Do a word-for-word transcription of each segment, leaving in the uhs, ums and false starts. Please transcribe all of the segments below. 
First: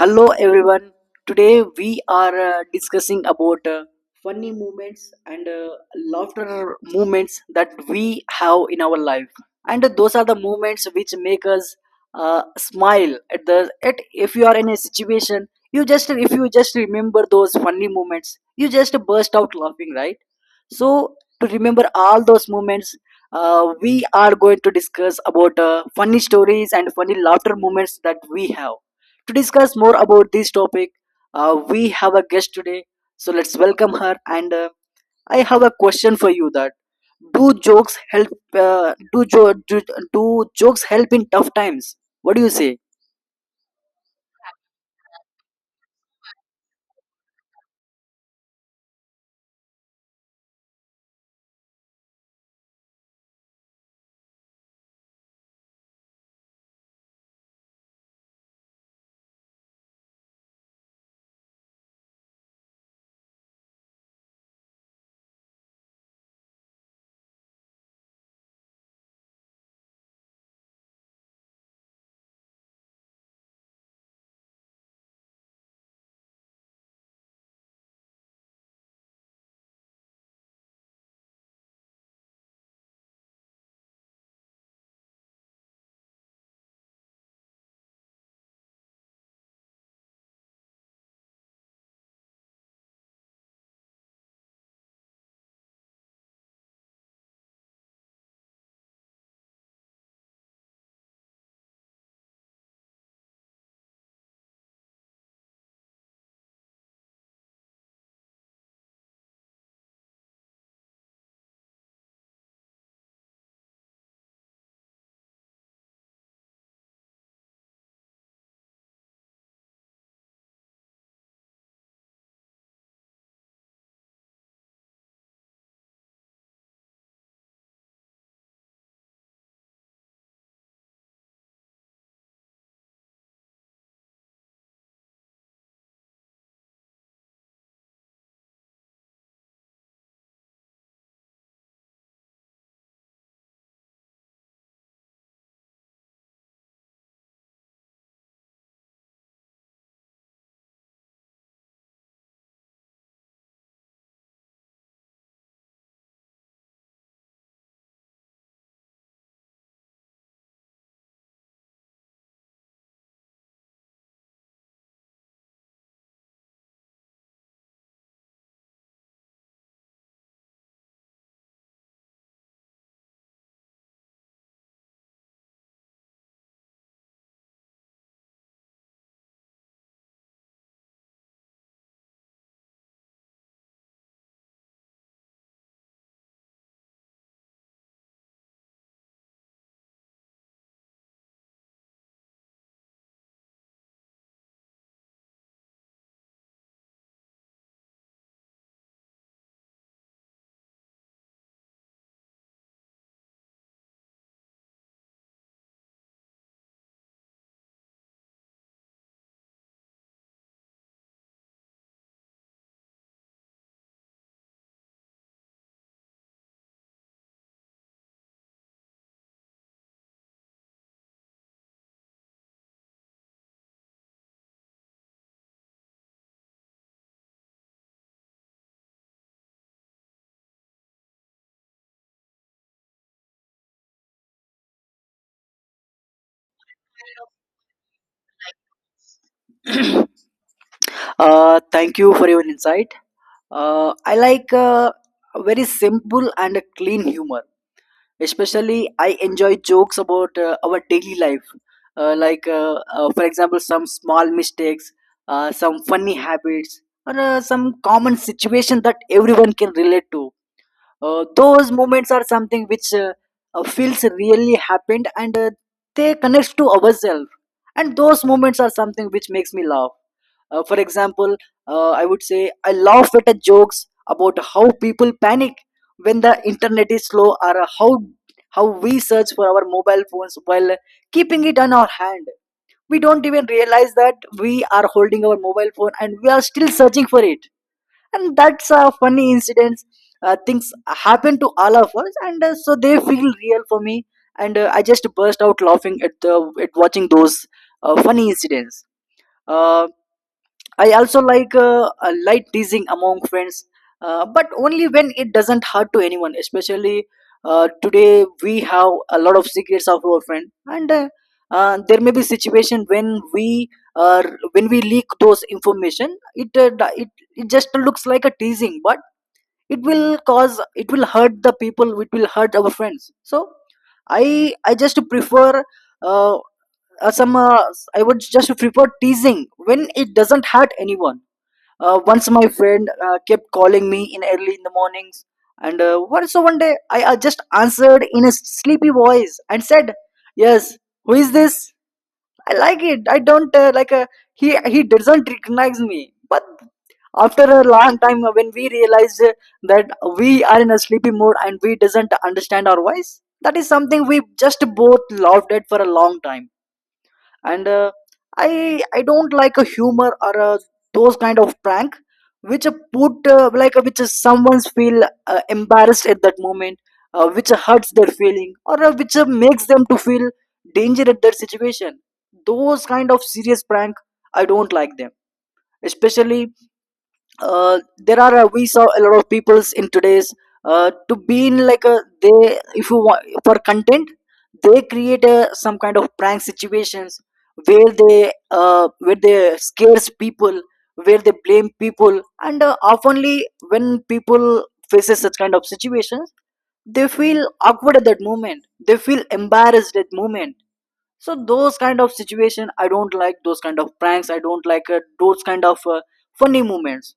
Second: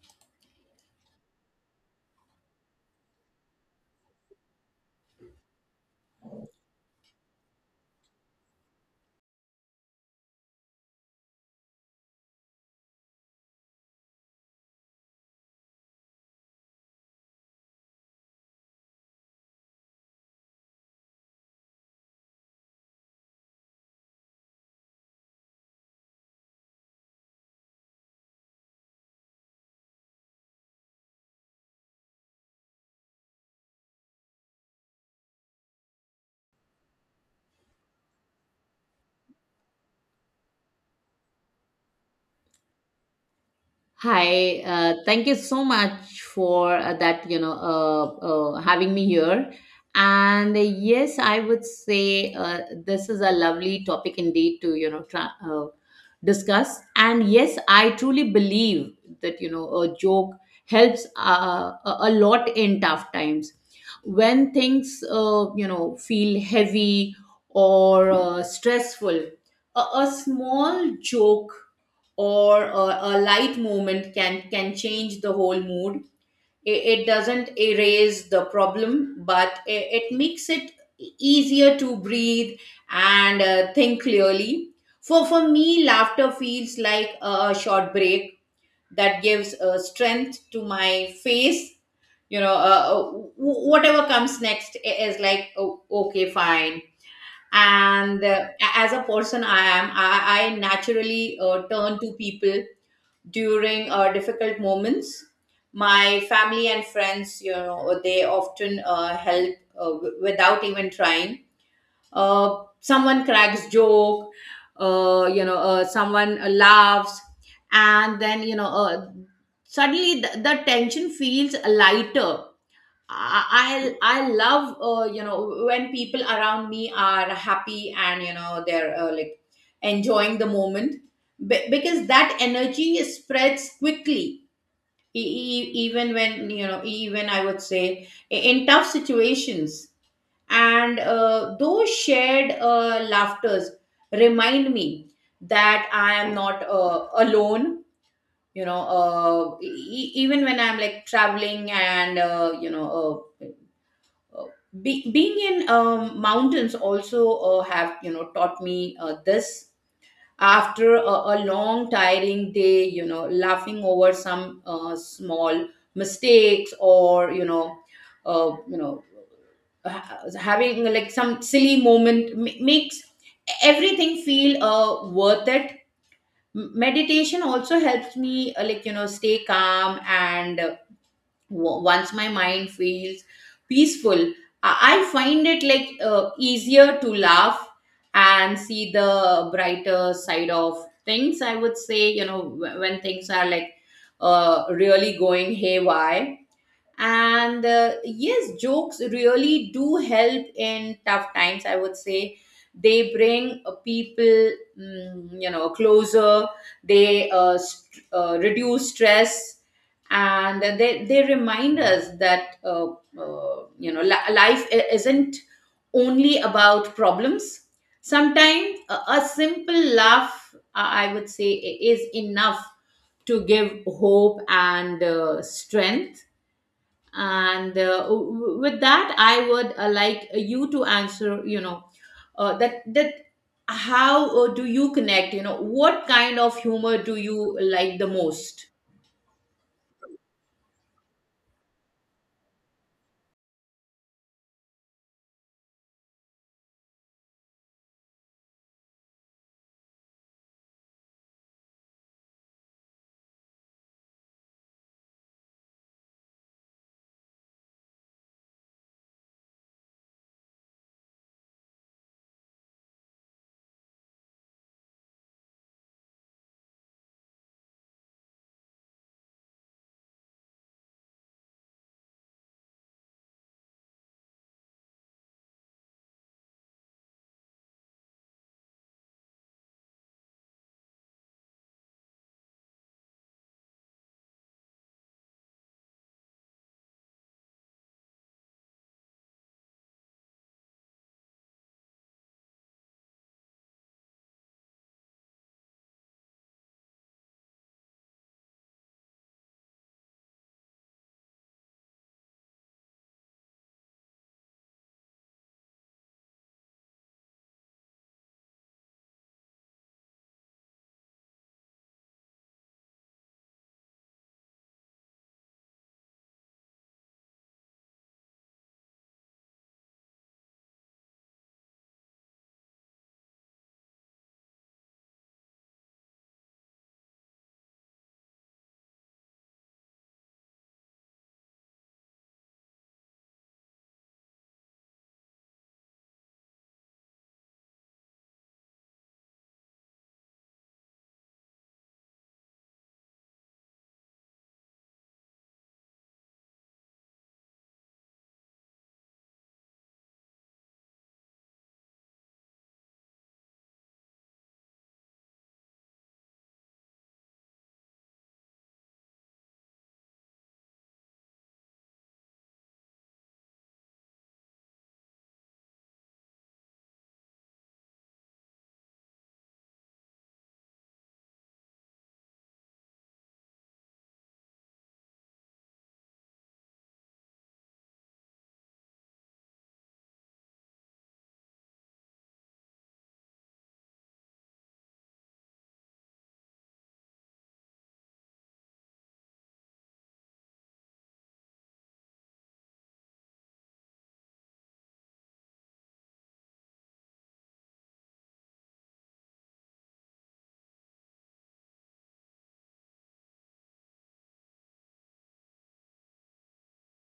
Hello everyone. Today we are uh, discussing about uh, funny moments and uh, laughter moments that we have in our life. And those are the moments which make us uh, smile at the at if you are in a situation you just if you just remember those funny moments you just burst out laughing, right? So to remember all those moments, uh, we are going to discuss about uh, funny stories and funny laughter moments that we have. To discuss more about this topic, uh, we have a guest today. So let's welcome her. And uh, I have a question for you: that do jokes help? Uh, do, jo- do do jokes help in tough times? What do you say? Hi, uh, thank you so much for uh, that, you know, uh, uh, having me here. And uh, yes, I would say uh, this is a lovely topic indeed to, you know, tra- uh, discuss. And yes, I truly believe that, you know, a joke helps uh, a a lot in tough times. When things, uh, you know, feel heavy or uh, stressful, a, a small joke or a, a light movement can can change the whole mood. It, it doesn't erase the problem, but it, it makes it easier to breathe and uh, think clearly. For for me, laughter feels like a, a short break that gives uh, strength to my face. You know uh, uh, wh- whatever comes next i- is like, oh, okay, fine. And uh, a- as a person i am i, I naturally uh, turn to people during uh, difficult moments. My family and friends, you know, they often uh, help uh, w- without even trying. Uh, someone cracks joke, uh, you know, uh, someone uh, laughs, and then, you know, uh, suddenly the, the tension feels lighter. I I love, uh, you know when people around me are happy and, you know, they're uh, like enjoying the moment. Be- because that energy spreads quickly, e- e- e, even, when you know, even I would say, i- in tough situations. And uh, those shared uh, laughters remind me that I am not uh, alone. You know uh, e- e- even when I'm like traveling and, uh, you know. Uh, uh, be, Being in um, mountains also uh, have, you know, taught me uh, this. After a, a long tiring day, you know, laughing over some uh, small mistakes or, you know uh, you know ha- having like some silly moment m- makes everything feel uh, worth it. M- meditation also helps me, uh, like, you know, stay calm. And uh, Wo- once my mind feels peaceful, i I find it like uh, easier to laugh and see the brighter side of things, I would say, you know, wh- when things are like uh, really going haywire. And uh, yes, jokes really do help in tough times, I would say. They bring uh, people, mm, you know, closer. They uh, st- uh, reduce stress, and they, they remind us that uh, uh, you know li- life i- isn't only about problems. Sometimes a, a simple laugh, i I would say, i- is enough to give hope and uh, strength. And uh, w- with that, I would uh, like you to answer, you know, uh, that that how uh, do you connect, you know, what kind of humor do you like the most? Uh, thank you for your insight. Uh, I like uh, very simple and clean humor. Especially, I enjoy jokes about uh, our daily life, uh, like uh, uh, for example, some small mistakes, uh, some funny habits, or uh, some common situation that everyone can relate to. Uh, those moments are something which uh, uh, feels really happened, and uh, they connects to ourselves, and those moments are something which makes me laugh. Uh, for example, uh, I would say I laugh at the jokes about how people panic when the internet is slow, or how how we search for our mobile phones while keeping it on our hand. We don't even realize that we are holding our mobile phone and we are still searching for it, and that's a funny incident. Uh, things happen to all of us, and uh, so they feel real for me, and uh, I just burst out laughing at the at watching those uh, funny incidents. uh, I also like uh, a light teasing among friends, uh, but only when it doesn't hurt to anyone. Especially uh, today we have a lot of secrets of our friend, and uh, uh, there may be situation when we uh, when we leak those information, it uh, it it just looks like a teasing, but it will cause it will hurt the people, it will hurt our friends. So i i just prefer uh, uh, some uh, I would just prefer teasing when it doesn't hurt anyone. Uh, once my friend uh, kept calling me in early in the mornings, and uh, what so one day I, I just answered in a sleepy voice and said, "Yes, who is this?" I like it. I don't uh, like uh, he he doesn't recognize me. But after a long time, uh, when we realized uh, that we are in a sleepy mode and we doesn't understand our voice, that is something we just both laughed at for a long time. And uh, i i don't like a humor or uh those kind of prank which uh, put uh, like uh, which uh, someone's feel uh, embarrassed at that moment, uh, which uh, hurts their feeling, or uh, which uh, makes them to feel danger at their situation. Those kind of serious prank, I don't like them. Especially uh, there are uh, we saw a lot of peoples in today's uh, to be in like a they if you want for content, they create a, some kind of prank situations where they uh, where they scares people, where they blame people. And uh, oftenly when people faces such kind of situations, they feel awkward at that moment, they feel embarrassed at that moment. So those kind of situation, I don't like those kind of pranks. I don't like uh, those kind of uh, funny moments.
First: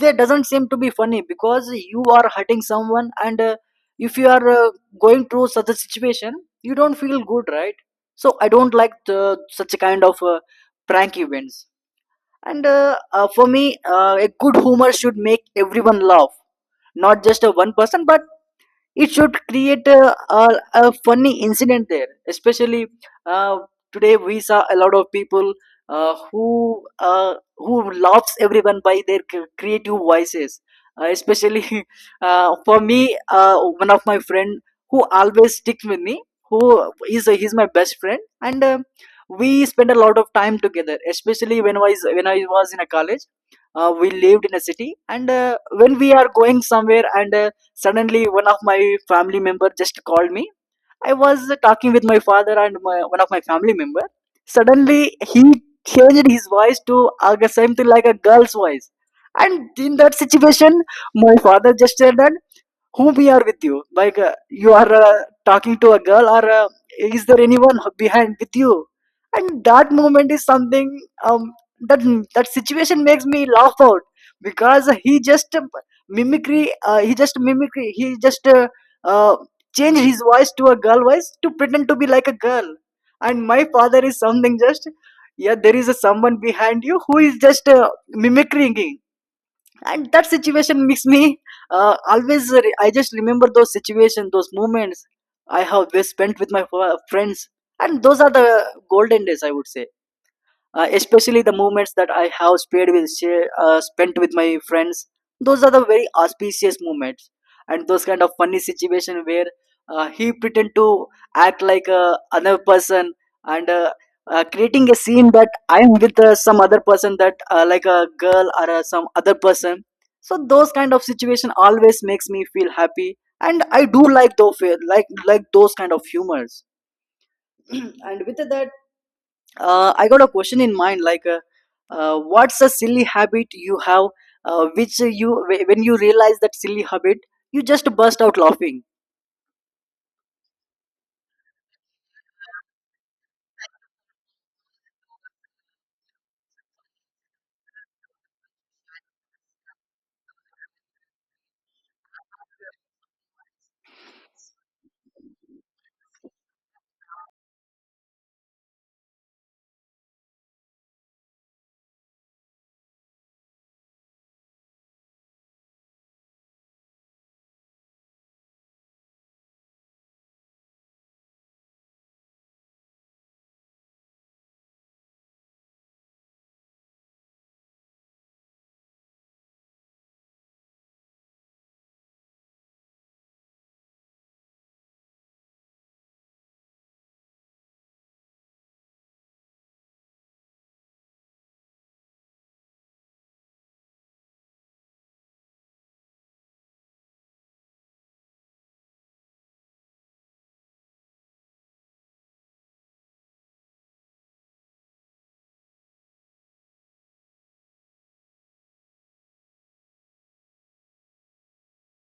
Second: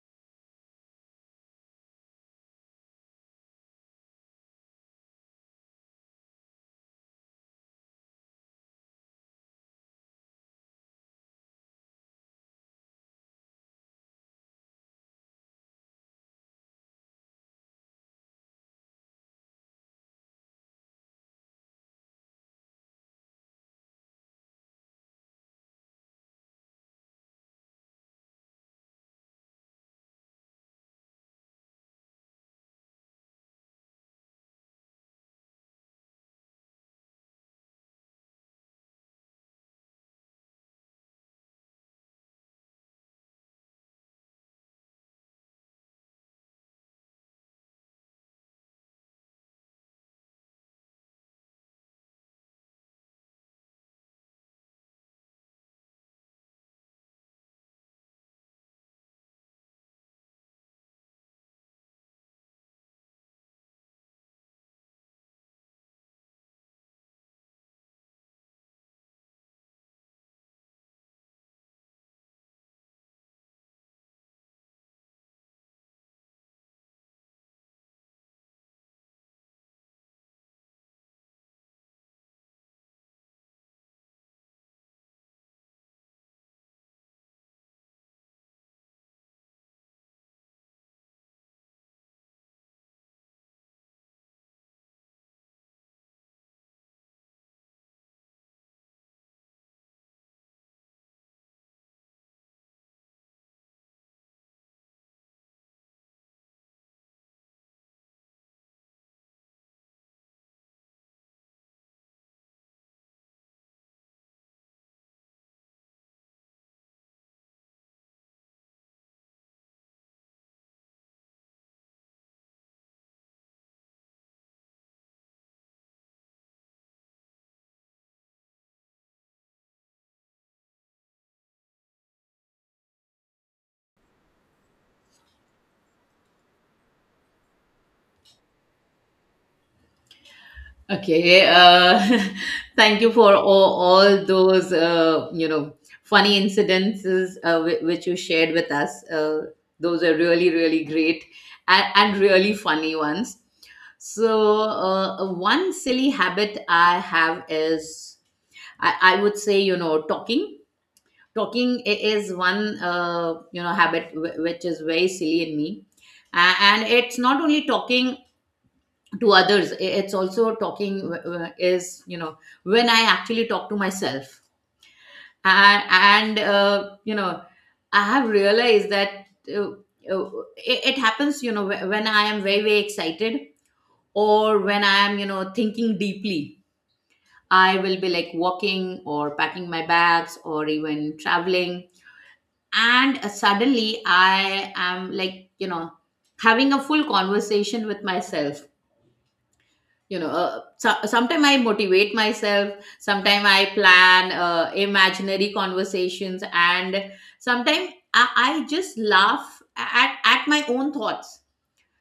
They doesn't seem to be funny because you are hurting someone, and uh, if you are uh, going through such a situation, you don't feel good, right? So I don't like the, such a kind of uh, prank events. And uh, uh, for me, uh, a good humor should make everyone laugh, not just a one person, but it should create a, a, a funny incident there. Especially uh, today we saw a lot of people uh, who uh, who laughs everyone by their c- creative voices. Uh, especially uh, for me, uh, one of my friend who always sticks with me, who is he's my best friend, and uh, we spend a lot of time together, especially when I was when I was in a college. Uh, we lived in a city, and uh, when we are going somewhere, and uh, suddenly, one of my family member just called me. I was talking with my father and my, one of my family member. Suddenly, he changed his voice to uh, something like a girl's voice. And in that situation, my father just said that who we are with you, like uh, you are uh, talking to a girl, or uh, is there anyone behind with you? And that moment is something, um, that that situation makes me laugh out, because he just um, mimicry uh, he just mimicry, he just uh, uh, changed his voice to a girl voice to pretend to be like a girl. And my father is something just, yeah, there is a someone behind you who is just uh, mimicking. And that situation makes me uh, always re- I just remember those situations, those moments I have best spent with my f- friends. And those are the golden days, I would say. Uh, especially the moments that I have spent with share- uh, spent with my friends. Those are the very auspicious moments, and those kind of funny situation where uh, he pretend to act like uh, another person, and uh, uh, creating a scene that I am with uh, some other person, that uh, like a girl or uh, some other person. So those kind of situation always makes me feel happy, and I do like those like like those kind of humors. And with that, uh, I got a question in mind. Like, uh, uh, what's a silly habit you have, uh, which you when you realize that silly habit, you just burst out laughing. Okay. Uh, thank you for all, all those, uh, you know funny incidences uh, whi- which you shared with us. Uh, those are really really great and, and really funny ones. So uh, one silly habit I have is, I, I would say, you know, talking. Talking i- is one, uh, you know, habit wh- which is very silly in me. A- And it's not only talking to others, i- it's also talking w- w- is, you know, when I actually talk to myself. And, and uh, you know, I have realized that uh, uh, it, it happens, you know, wh- when I am very, very excited, or when I am, you know, thinking deeply. I will be like walking or packing my bags or even traveling. And uh, suddenly I am like, you know, having a full conversation with myself. You know, uh, so, sometimes I motivate myself, sometimes I plan uh, imaginary conversations, and sometimes I, I just laugh at, at my own thoughts,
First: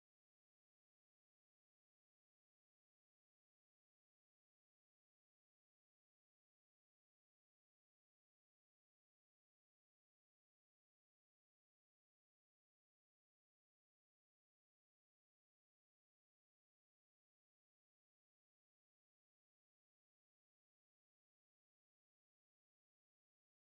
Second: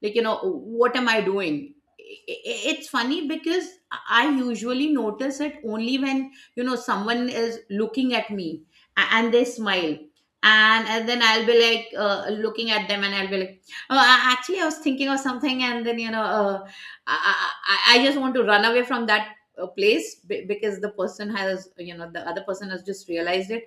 like, you know, what am I doing? I- I- it's funny because I usually notice it only when, you know, someone is looking at me a- and they smile, and, and then I'll be like, uh, looking at them, and I'll be like, oh, a- actually, I was thinking of something. And then, you know, uh, I, I, I I just want to run away from that uh, place, be- because the person has, you know, the other person has just realized it.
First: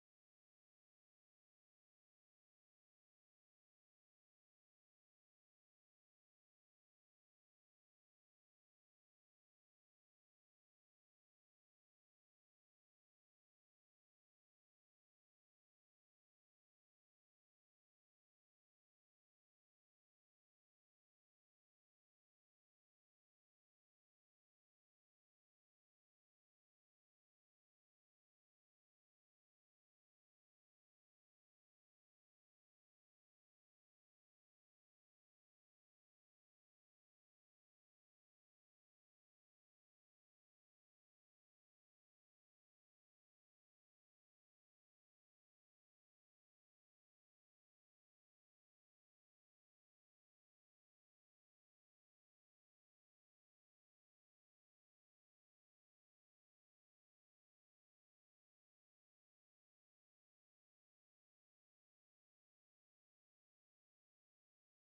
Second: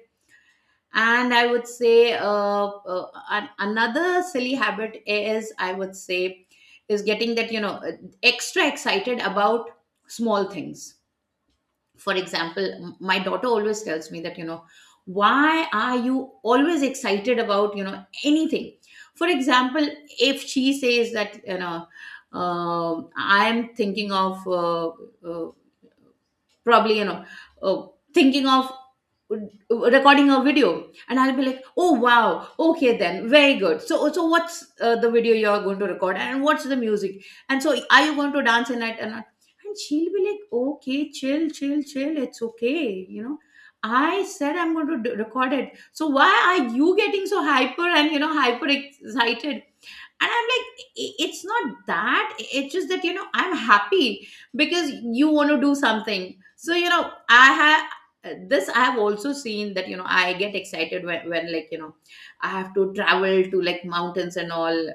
And I would say, uh, uh, an- another silly habit is, I would say, is getting that, you know uh, extra excited about small things. For example, m- my daughter always tells me that, you know, why are you always excited about, you know, anything? For example, if she says that, you know, um, I'm thinking of, uh, uh, probably, you know, uh, thinking of uh, recording a video. And I'll be like, oh, wow, okay, then very good. So, so what's uh, the video you're going to record, and what's the music, and so are you going to dance in it? and and she'll be like, okay, chill, chill, chill, it's okay, you know. I said, I'm going to d- record it, so why are you getting so hyper, and, you know, hyper excited? And I'm like, i- it's not that, it's just that, you know, I'm happy because you want to do something. So, you know, I have, uh, this, I have also seen that, you know, I get excited when, when like, you know, I have to travel to like mountains and all.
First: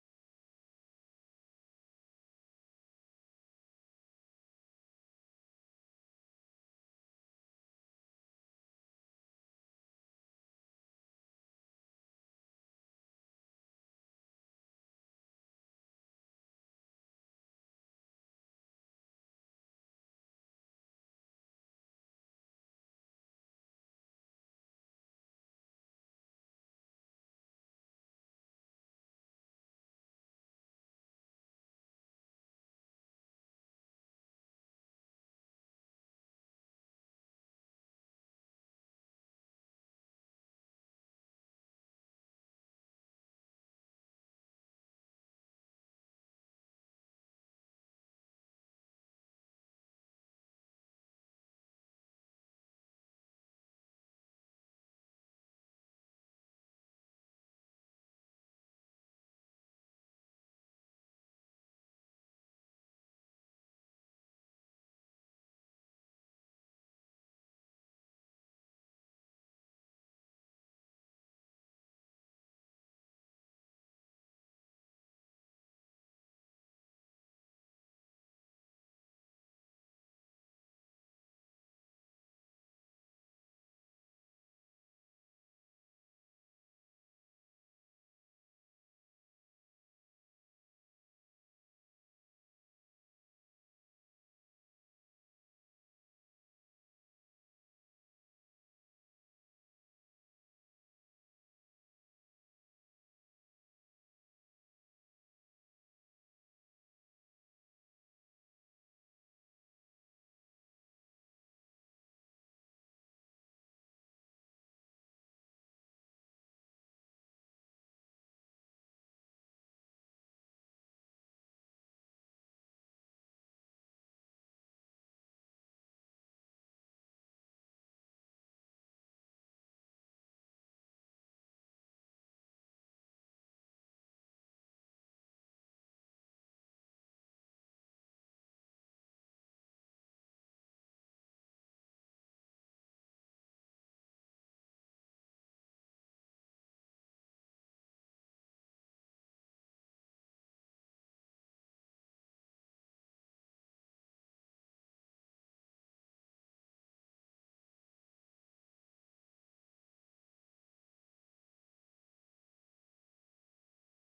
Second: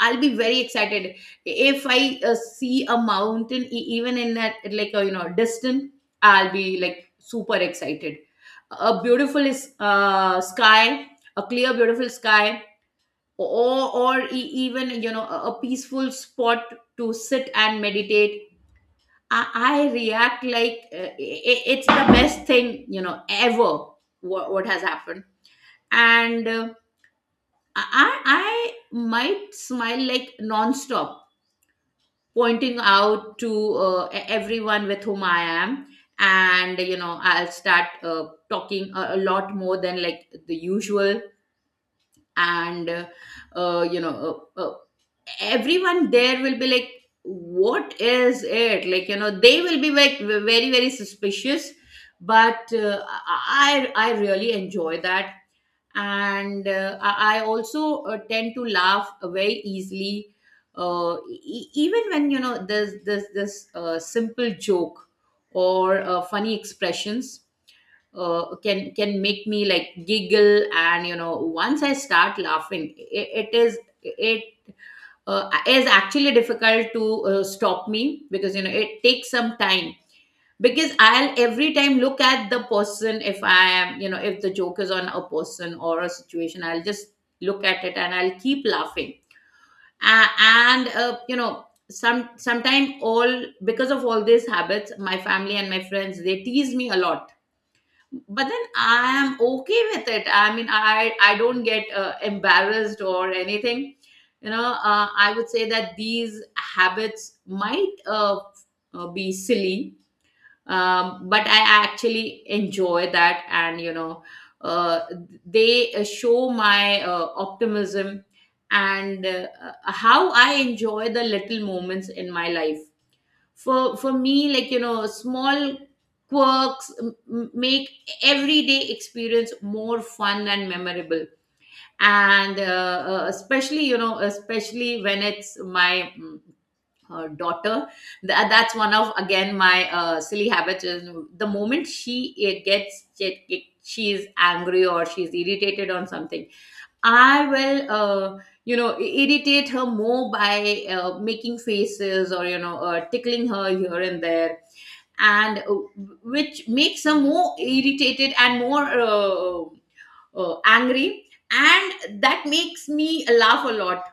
I'll be very excited. If I uh, see a mountain, e- even in that, like, a, you know, distant, I'll be like super excited. A beautiful is uh, sky, a clear, beautiful sky, or or e- even, you know, a a peaceful spot to sit and meditate. i, I react like, uh, i- it's the best thing, you know, ever. what, what has happened? And uh, i I might smile like nonstop, pointing out to uh, e- everyone with whom I am. And, you know, I'll start uh, talking a, a lot more than like the usual. And uh, uh, you know uh, uh, everyone there will be like, what is it, like, you know, they will be like ve- very, very suspicious. But uh, i I really enjoy that. And uh, i I also uh, tend to laugh very easily. uh, e- Even when, you know, there's this this uh, simple joke or uh, funny expressions, uh, can can make me like giggle. And, you know, once I start laughing, it, it is it uh, is actually difficult to uh, stop me, because you know it takes some time, because I'll every time look at the person. If I am, you know, if the joke is on a person or a situation, I'll just look at it and I'll keep laughing. A- and, uh, you know, some sometime, all because of all these habits, my family and my friends, they tease me a lot. But then I am okay with it. I mean, i I don't get uh, embarrassed or anything. You know, uh, I would say that these habits might uh, uh, be silly, um, but I actually enjoy that. And, you know uh, they uh, show my uh, optimism and uh, uh, how I enjoy the little moments in my life. For for me, like, you know, small quirks m- m- make everyday experience more fun and memorable. And uh, uh, especially, you know, especially when it's my mm, uh, daughter. Tha- that's one of, again, my uh, silly habits is, the moment she uh, gets she she is angry or she's irritated on something, I will, uh, you know, i- irritate her more by uh, making faces or, you know, uh, tickling her here and there, and uh, which makes her more irritated and more uh, uh, angry. And that makes me laugh a lot.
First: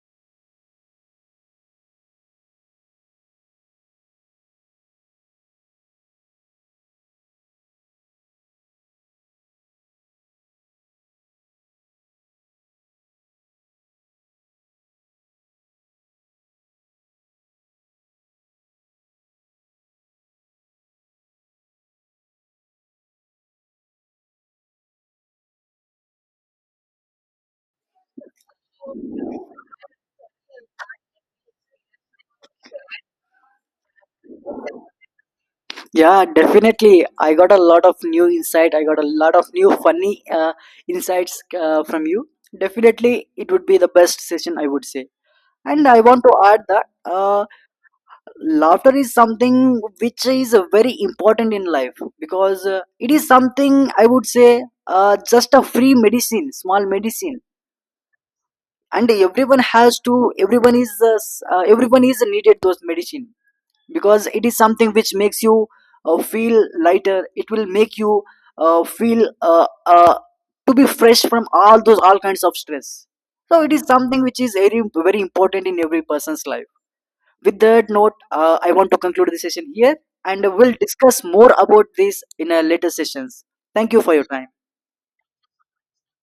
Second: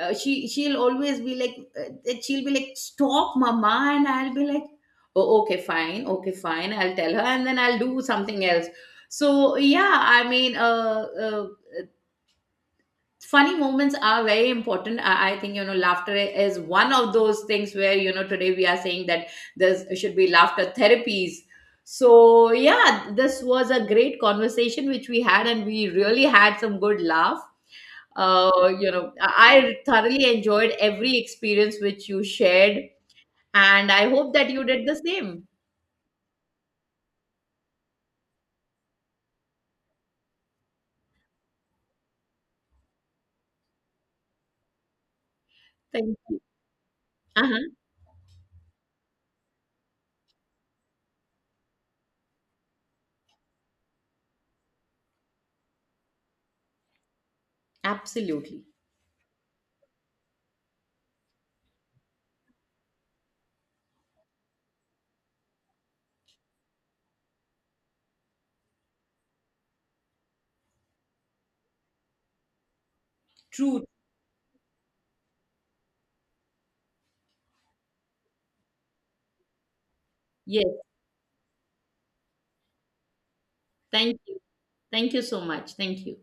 Uh, she she'll always be like, uh, she'll be like, stop, mama, and I'll be like, oh, okay, fine, okay, fine. I'll tell her, and then I'll do something else. So yeah, I mean, uh, uh, funny moments are very important. I, I think, you know, laughter is one of those things where, you know, today we are saying that there should be laughter therapies. So yeah, this was a great conversation which we had, and we really had some good laugh. uh, you know i I thoroughly enjoyed every experience which you shared, and I hope that you did the same. Yeah, definitely. I got a lot of new insight. I got a lot of new funny uh, insights uh, from you. Definitely, it would be the best session, I would say. And I Thank want to you. add that uh, Uh-huh. laughter is something which is uh, very important in life, because uh, it is something, I would say, uh, just a free medicine, small medicine. Absolutely. And everyone has to everyone is uh, s- uh, everyone is needed those medicine, because it is something which makes you uh, feel lighter. It will make you uh, feel uh, uh, to be fresh from all those all kinds of stress. So it is True. something which is very very important in every person's life. With that note, uh, I want to conclude this session here, and we'll Yes. discuss more about this in our later sessions. Thank you for Thank your you. time. Thank you so much. Thank you.